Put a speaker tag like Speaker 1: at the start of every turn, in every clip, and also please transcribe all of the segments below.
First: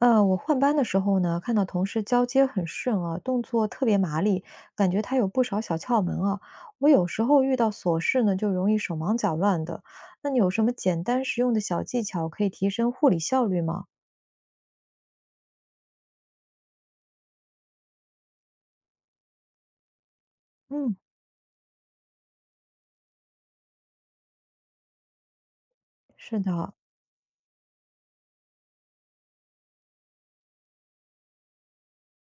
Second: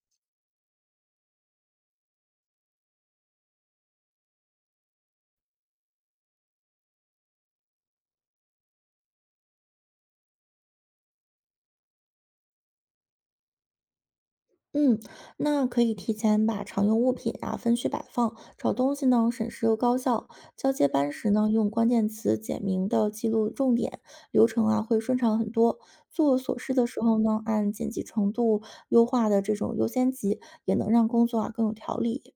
Speaker 1: 我换班的时候呢，看到同事交接很顺啊，动作特别麻利，感觉他有不少小窍门啊。我有时候遇到琐事呢，就容易手忙脚乱的。那你有什么简单实用的小技巧可以提升护理效率吗？
Speaker 2: 嗯，那可以提前把常用物品啊分区摆放，找东西呢省时又高效。交接
Speaker 1: 嗯，
Speaker 2: 班时呢，用关键词简明的记录重点，流程啊会顺畅很多。做
Speaker 1: 是
Speaker 2: 琐
Speaker 1: 的，
Speaker 2: 事的时候呢，按紧急程度优化的这种优先级，也能让工作啊更有条理。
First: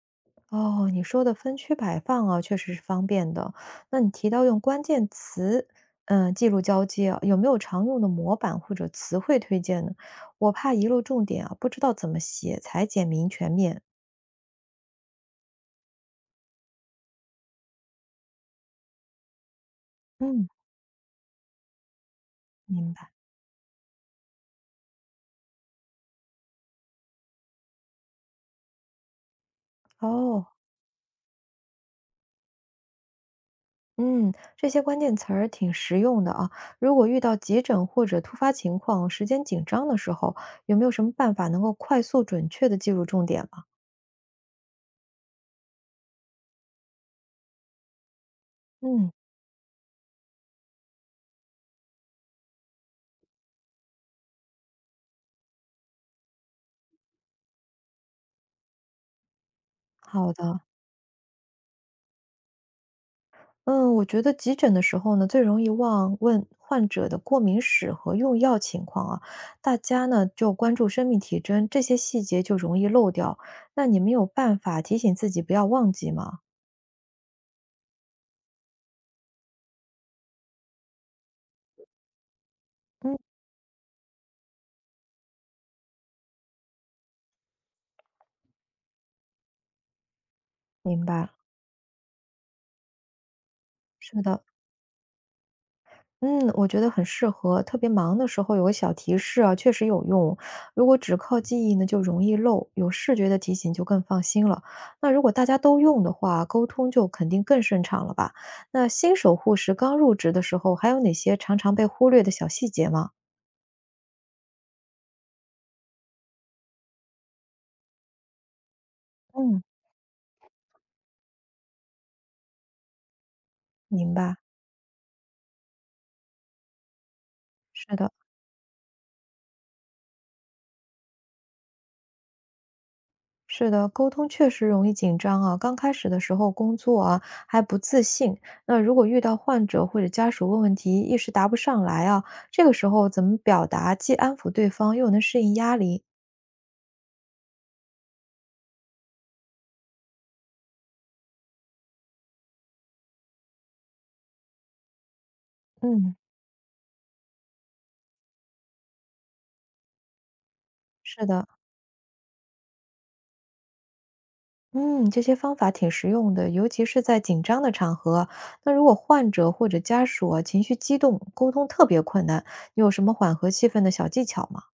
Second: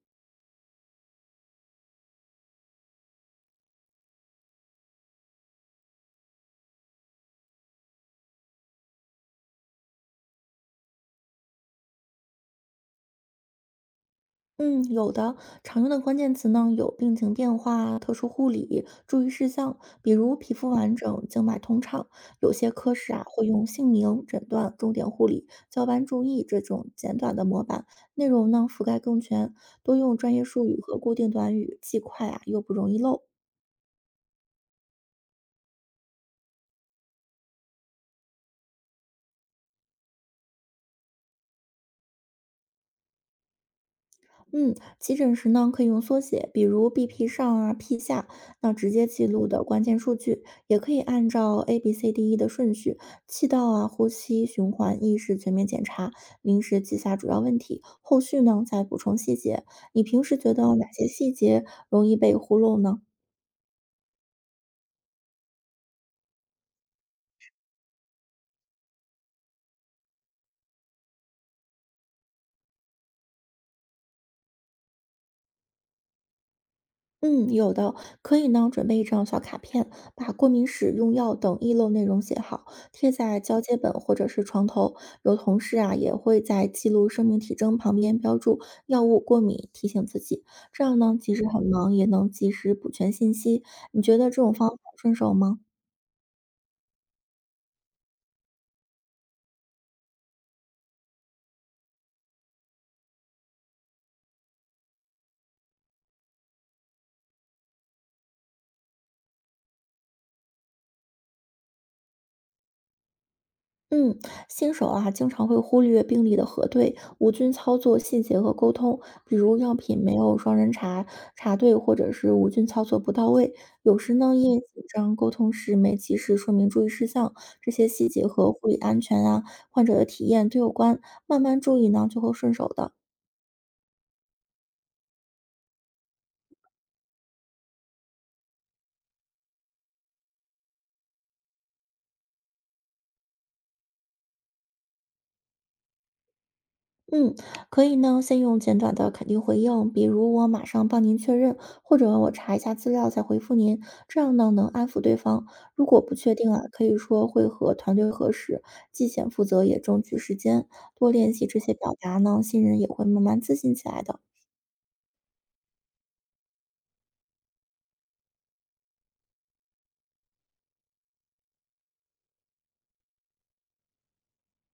Speaker 1: 哦，你说的分区摆放啊，确实是方便的。那你提到用关键词，嗯，记录交接啊，有没有常用的模板或者词汇推荐呢？我怕遗漏重点啊，不知道怎么写才简明全面。
Speaker 2: 嗯，有的，常用的关键词呢有病情变化、特殊护理、注意事项，比如
Speaker 1: 嗯。
Speaker 2: 皮肤完整、静脉通畅。有些
Speaker 1: 明
Speaker 2: 科
Speaker 1: 白。
Speaker 2: 室啊会用姓名、诊断、重点护理、交班注意这种简短的模板，内容呢覆盖更全，多用专业
Speaker 1: 哦，
Speaker 2: 术语和固定短语，既快啊又不容易漏。
Speaker 1: 嗯，这些关键词儿挺实用的啊。如果遇到急诊或者突发情况，时间紧张的时候，有没有什么办法能够快速准确的记住重点吗？
Speaker 2: 嗯，急诊时呢，可以用缩写，比如 BP 上啊、P 下，那直接
Speaker 1: 嗯，
Speaker 2: 记录的关键数据，也可以按照 A、B、C、D、E 的顺序，气道啊、呼吸、循环、意识全面检查，临时记下主要问题，后续呢再补充细节。你平
Speaker 1: 好
Speaker 2: 时觉
Speaker 1: 的。
Speaker 2: 得哪些细节容易被忽略呢？
Speaker 1: 嗯，我觉得急诊的时候呢，最容易忘问患者的过敏史和用药情况啊，大家呢就关注生命体征，这些细节就容易漏掉。那你们有办法提醒自己不要忘记吗？
Speaker 2: 嗯，有的，可以呢，准备一张小卡片，把过敏史、用药等遗漏内容写好，贴
Speaker 1: 嗯，
Speaker 2: 在交接本或者是床头。有同事啊，也会在记录生命体征旁边标注药物过敏，提醒自己。这样
Speaker 1: 明
Speaker 2: 呢，
Speaker 1: 白了。
Speaker 2: 即使很忙，也能及时补全信息。你觉
Speaker 1: 是
Speaker 2: 得这
Speaker 1: 的，
Speaker 2: 种方法顺手吗？
Speaker 1: 嗯，我觉得很适合，特别忙的时候有个小提示啊，确实有用。如果只靠记忆呢，就容易漏，有视觉的提醒就更放心了。那如果大家都用的话，沟通就肯定更顺畅了吧？那新手护士刚入职的时候，还有哪些常常被忽略的小细节吗？
Speaker 2: 嗯，新手啊，经常会忽略病例的核对、无菌操作细节和沟通，比如
Speaker 1: 嗯，
Speaker 2: 药品没有双人查对或者是无菌操作不到位。有时
Speaker 1: 明白，
Speaker 2: 呢，因为紧张沟通时没及时说明注意事项，这些
Speaker 1: 是
Speaker 2: 细
Speaker 1: 的。
Speaker 2: 节和护理安全啊、患者的体验都有关。慢慢注意呢，就会顺手的。
Speaker 1: 是的，沟通确实容易紧张啊。刚开始的时候，工作啊还不自信，那如果遇到患者或者家属问问题，一时答不上来啊，这个时候怎么表达，既安抚对方，又能适应压力？
Speaker 2: 嗯，可以呢，先用简短的肯定回应，比如我马上帮您确认，或者我查一下资料再回复您，这样呢能安抚对方。如果不
Speaker 1: 嗯，
Speaker 2: 确定啊，可以说会和团队核实，既显负责也争取时间。多
Speaker 1: 是
Speaker 2: 练
Speaker 1: 的，
Speaker 2: 习这些表达呢，新人也会慢慢自信起来的。
Speaker 1: 嗯，这些方法挺实用的，尤其是在紧张的场合。那如果患者或者家属啊情绪激动，沟通特别困难，你有什么缓和气氛的小技巧吗？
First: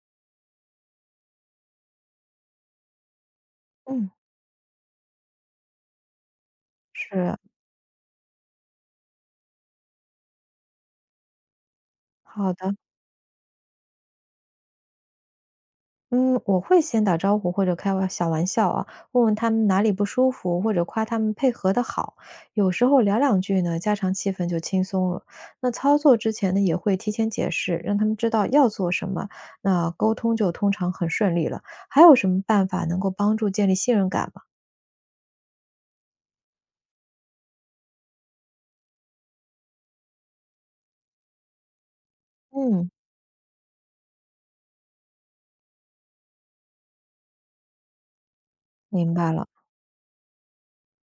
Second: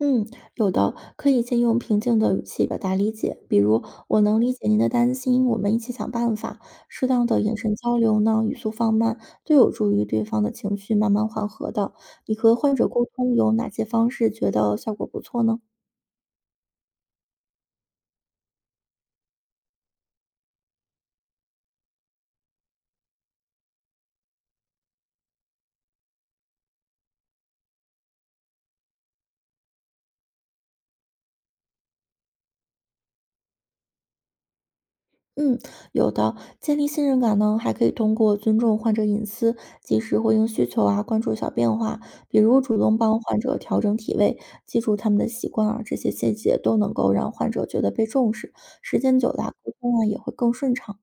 Speaker 2: 嗯，有的，可以先用平静的语气表达理解，比如
Speaker 1: 嗯，
Speaker 2: “我能理解您的担心，我们一起想办法"。适当
Speaker 1: 是，
Speaker 2: 的眼神交流呢，语速放慢，都有助于对方的情绪慢慢缓和的。你
Speaker 1: 好
Speaker 2: 和
Speaker 1: 的。
Speaker 2: 患者沟通有哪些方式觉得效果不错呢？
Speaker 1: 嗯，我会先打招呼或者开玩小玩笑啊，问问他们哪里不舒服，或者夸他们配合的好。有时候聊两句呢，家常气氛就轻松了。那操作之前呢，也会提前解释，让他们知道要做什么，那沟通就通常很顺利了。还有什么办法能够帮助建立信任感吗？
Speaker 2: 嗯，有的。建立信任感呢，还可以通过尊重患者隐私，及时回应需求啊，关注小变化，比如主
Speaker 1: 嗯，
Speaker 2: 动帮患者调整体位，记住他们的习惯啊，这些细节都能够让患者觉得被重视，时
Speaker 1: 明
Speaker 2: 间久
Speaker 1: 白了。
Speaker 2: 了，沟通啊也会更顺畅。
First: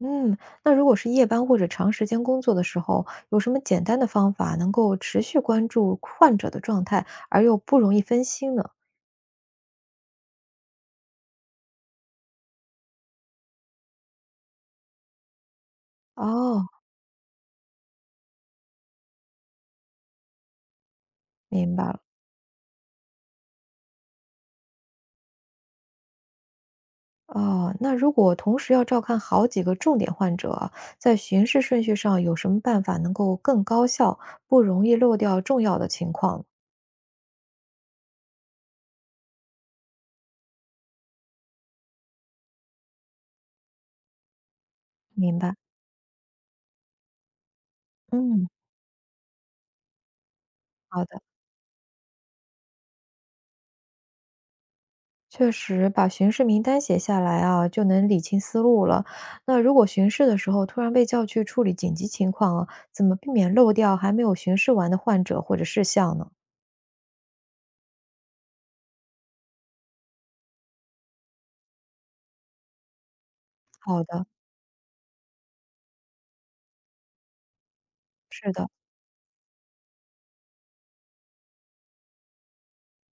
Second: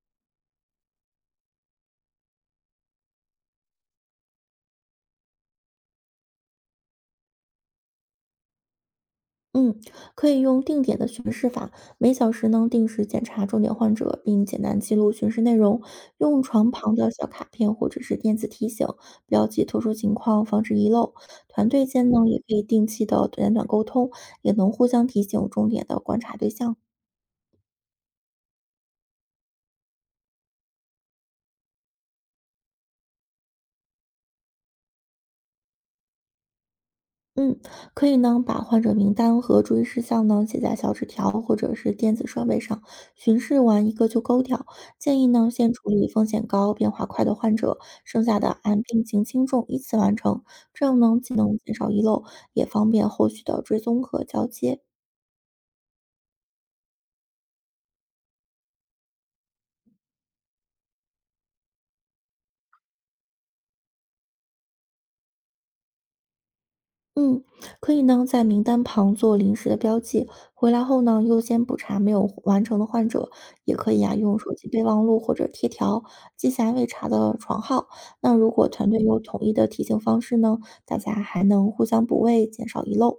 Speaker 1: 嗯，那如果是夜班或者长时间工作的时候，有什么简单的方法能够持续关注患者的状态，而又不容易分心呢？
Speaker 2: 嗯，可以用定点的巡视法，每小时呢定时检查重点患者，并简单记录巡视内容。用
Speaker 1: 哦，
Speaker 2: 床旁的小卡片或者是电子提醒标记特殊情况，防止遗漏。团
Speaker 1: 明白
Speaker 2: 队
Speaker 1: 了。
Speaker 2: 间呢也可以定期的简短沟通，也能互相提醒重点的观察对象。
Speaker 1: 哦，那如果同时要照看好几个重点患者啊，在巡视顺序上有什么办法能够更高效，不容易漏掉重要的情况？
Speaker 2: 嗯，可以呢，把患者名单和注意事项呢写在小纸条或者是电子设备上，巡视完一个就勾掉。建议
Speaker 1: 明
Speaker 2: 呢
Speaker 1: 白。
Speaker 2: 先处理风险高、变化快的患者，剩下
Speaker 1: 嗯，
Speaker 2: 的按病情轻重依次完成。这样
Speaker 1: 好
Speaker 2: 呢
Speaker 1: 的。
Speaker 2: 既能减少遗漏，也方便后续的追踪和交接。
Speaker 1: 确实，把巡视名单写下来啊，就能理清思路了。那如果巡视的时候突然被叫去处理紧急情况啊，怎么避免漏掉还没有巡视完的患者或者事项呢？
Speaker 2: 嗯，可以呢，在名单旁做临时的标记，回来后呢，优先补查没有完成的患者，也可
Speaker 1: 好
Speaker 2: 以啊，
Speaker 1: 的，
Speaker 2: 用手机备忘录或者贴条记下未查的床号。那如
Speaker 1: 是的。
Speaker 2: 果团队有统一的提醒方式呢，大家还能互相补位，减少遗漏。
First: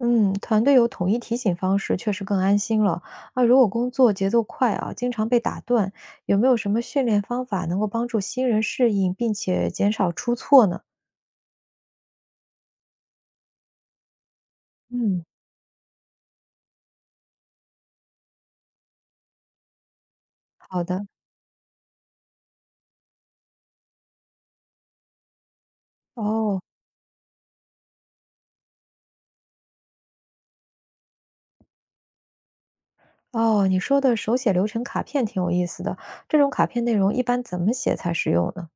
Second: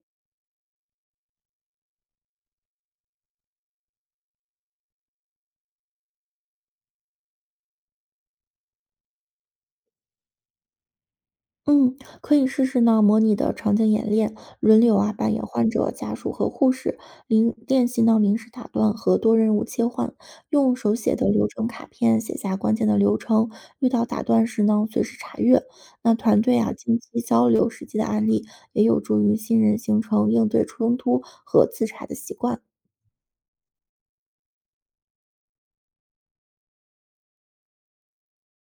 Speaker 1: 嗯，团队有统一提醒方式，确实更安心了。啊！如果工作节奏快啊，经常被打断，有没有什么训练方法能够帮助新人适应，并且减少出错呢？
Speaker 2: 嗯，可以试试呢，模拟的场景演练，轮流啊
Speaker 1: 嗯，
Speaker 2: 扮演患者、家属和护士，临练习呢临时打断和多任务切换，用
Speaker 1: 好
Speaker 2: 手
Speaker 1: 的，
Speaker 2: 写的流程卡片写下关键的流程，遇到打断时呢随时查阅。那团队
Speaker 1: 哦
Speaker 2: 啊近期交流实际的案例，也有助于新人形成应对冲突和自查的习惯。
Speaker 1: 哦，你说的手写流程卡片挺有意思的，这种卡片内容一般怎么写才实用呢？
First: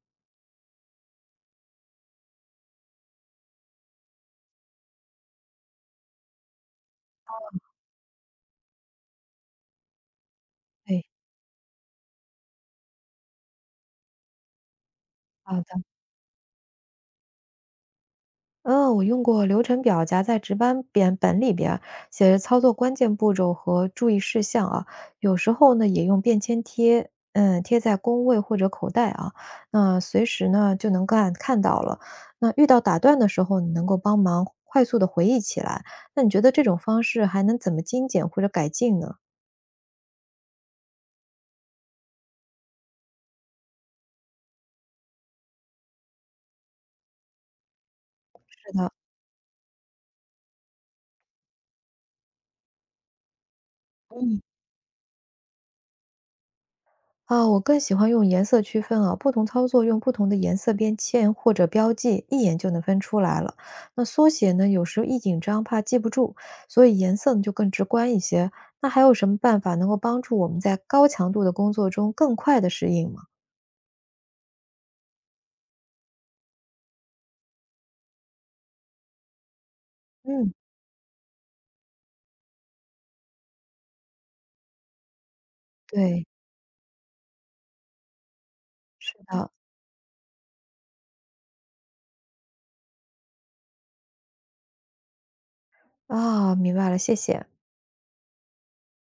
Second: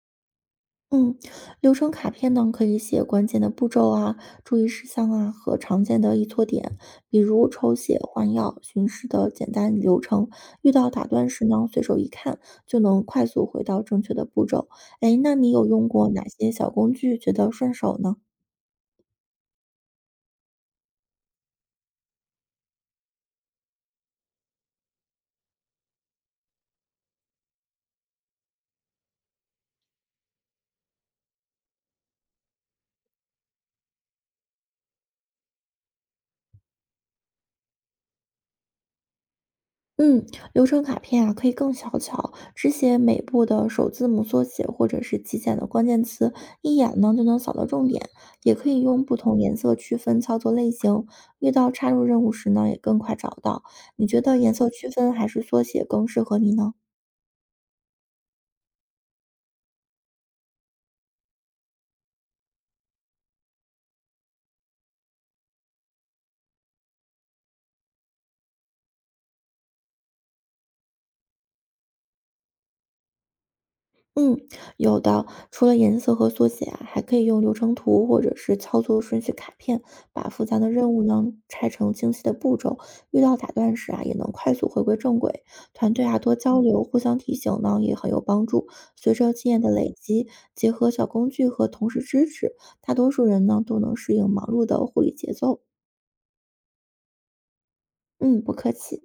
Speaker 2: 嗯，流程卡片呢，可以写关键的步骤啊、注意事项啊和常见的易错点，比如抽血、换药、巡视的简单流程。遇到
Speaker 1: 哎，
Speaker 2: 打断时呢，随手一看就能快速回到正确的步骤。哎，那你
Speaker 1: 好
Speaker 2: 有
Speaker 1: 的。
Speaker 2: 用过哪些小工具，觉得顺手呢？
Speaker 1: 嗯，我用过流程表夹在值班本里边啊写着操作关键步骤和注意事项啊。有时候呢，也用便签贴，嗯，贴在工位或者口袋啊，那随时呢就能看到了。那遇到打断的时候，你能够帮忙快速的回忆起来。那你觉得这种方式还能怎么精简或者改进呢？
Speaker 2: 嗯，流程卡片啊，可以更小巧，只写每步的首字母缩写或者是极简的关键词，一眼呢就能扫到重点。也可
Speaker 1: 是
Speaker 2: 以
Speaker 1: 的，
Speaker 2: 用不同颜色区分操作类型，遇到插入任务时呢也更快找到。你觉得
Speaker 1: 嗯
Speaker 2: 颜色区分还是缩写更适合你呢？
Speaker 1: 我更喜欢用颜色区分啊，不同操作用不同的颜色边签或者标记，一眼就能分出来了。那缩写呢，有时候一紧张怕记不住，所以颜色呢就更直观一些。那还有什么办法能够帮助我们在高强度的工作中更快的适应吗？
Speaker 2: 嗯，有的。除了颜色和缩写啊，还可以用流程图或者是操作顺序卡片，把复
Speaker 1: 嗯，
Speaker 2: 杂的任务呢拆成清晰的步骤。遇到打断时啊，也能快速回归正轨。团队啊
Speaker 1: 对，
Speaker 2: 多交流，互相提醒呢也很有帮助。随
Speaker 1: 是
Speaker 2: 着
Speaker 1: 的，
Speaker 2: 经验的累积，结合小工具和同事支持，大多数人呢都能适应忙碌的护理节奏。
Speaker 1: 啊，明白了，谢谢。
Speaker 2: 嗯，不客气。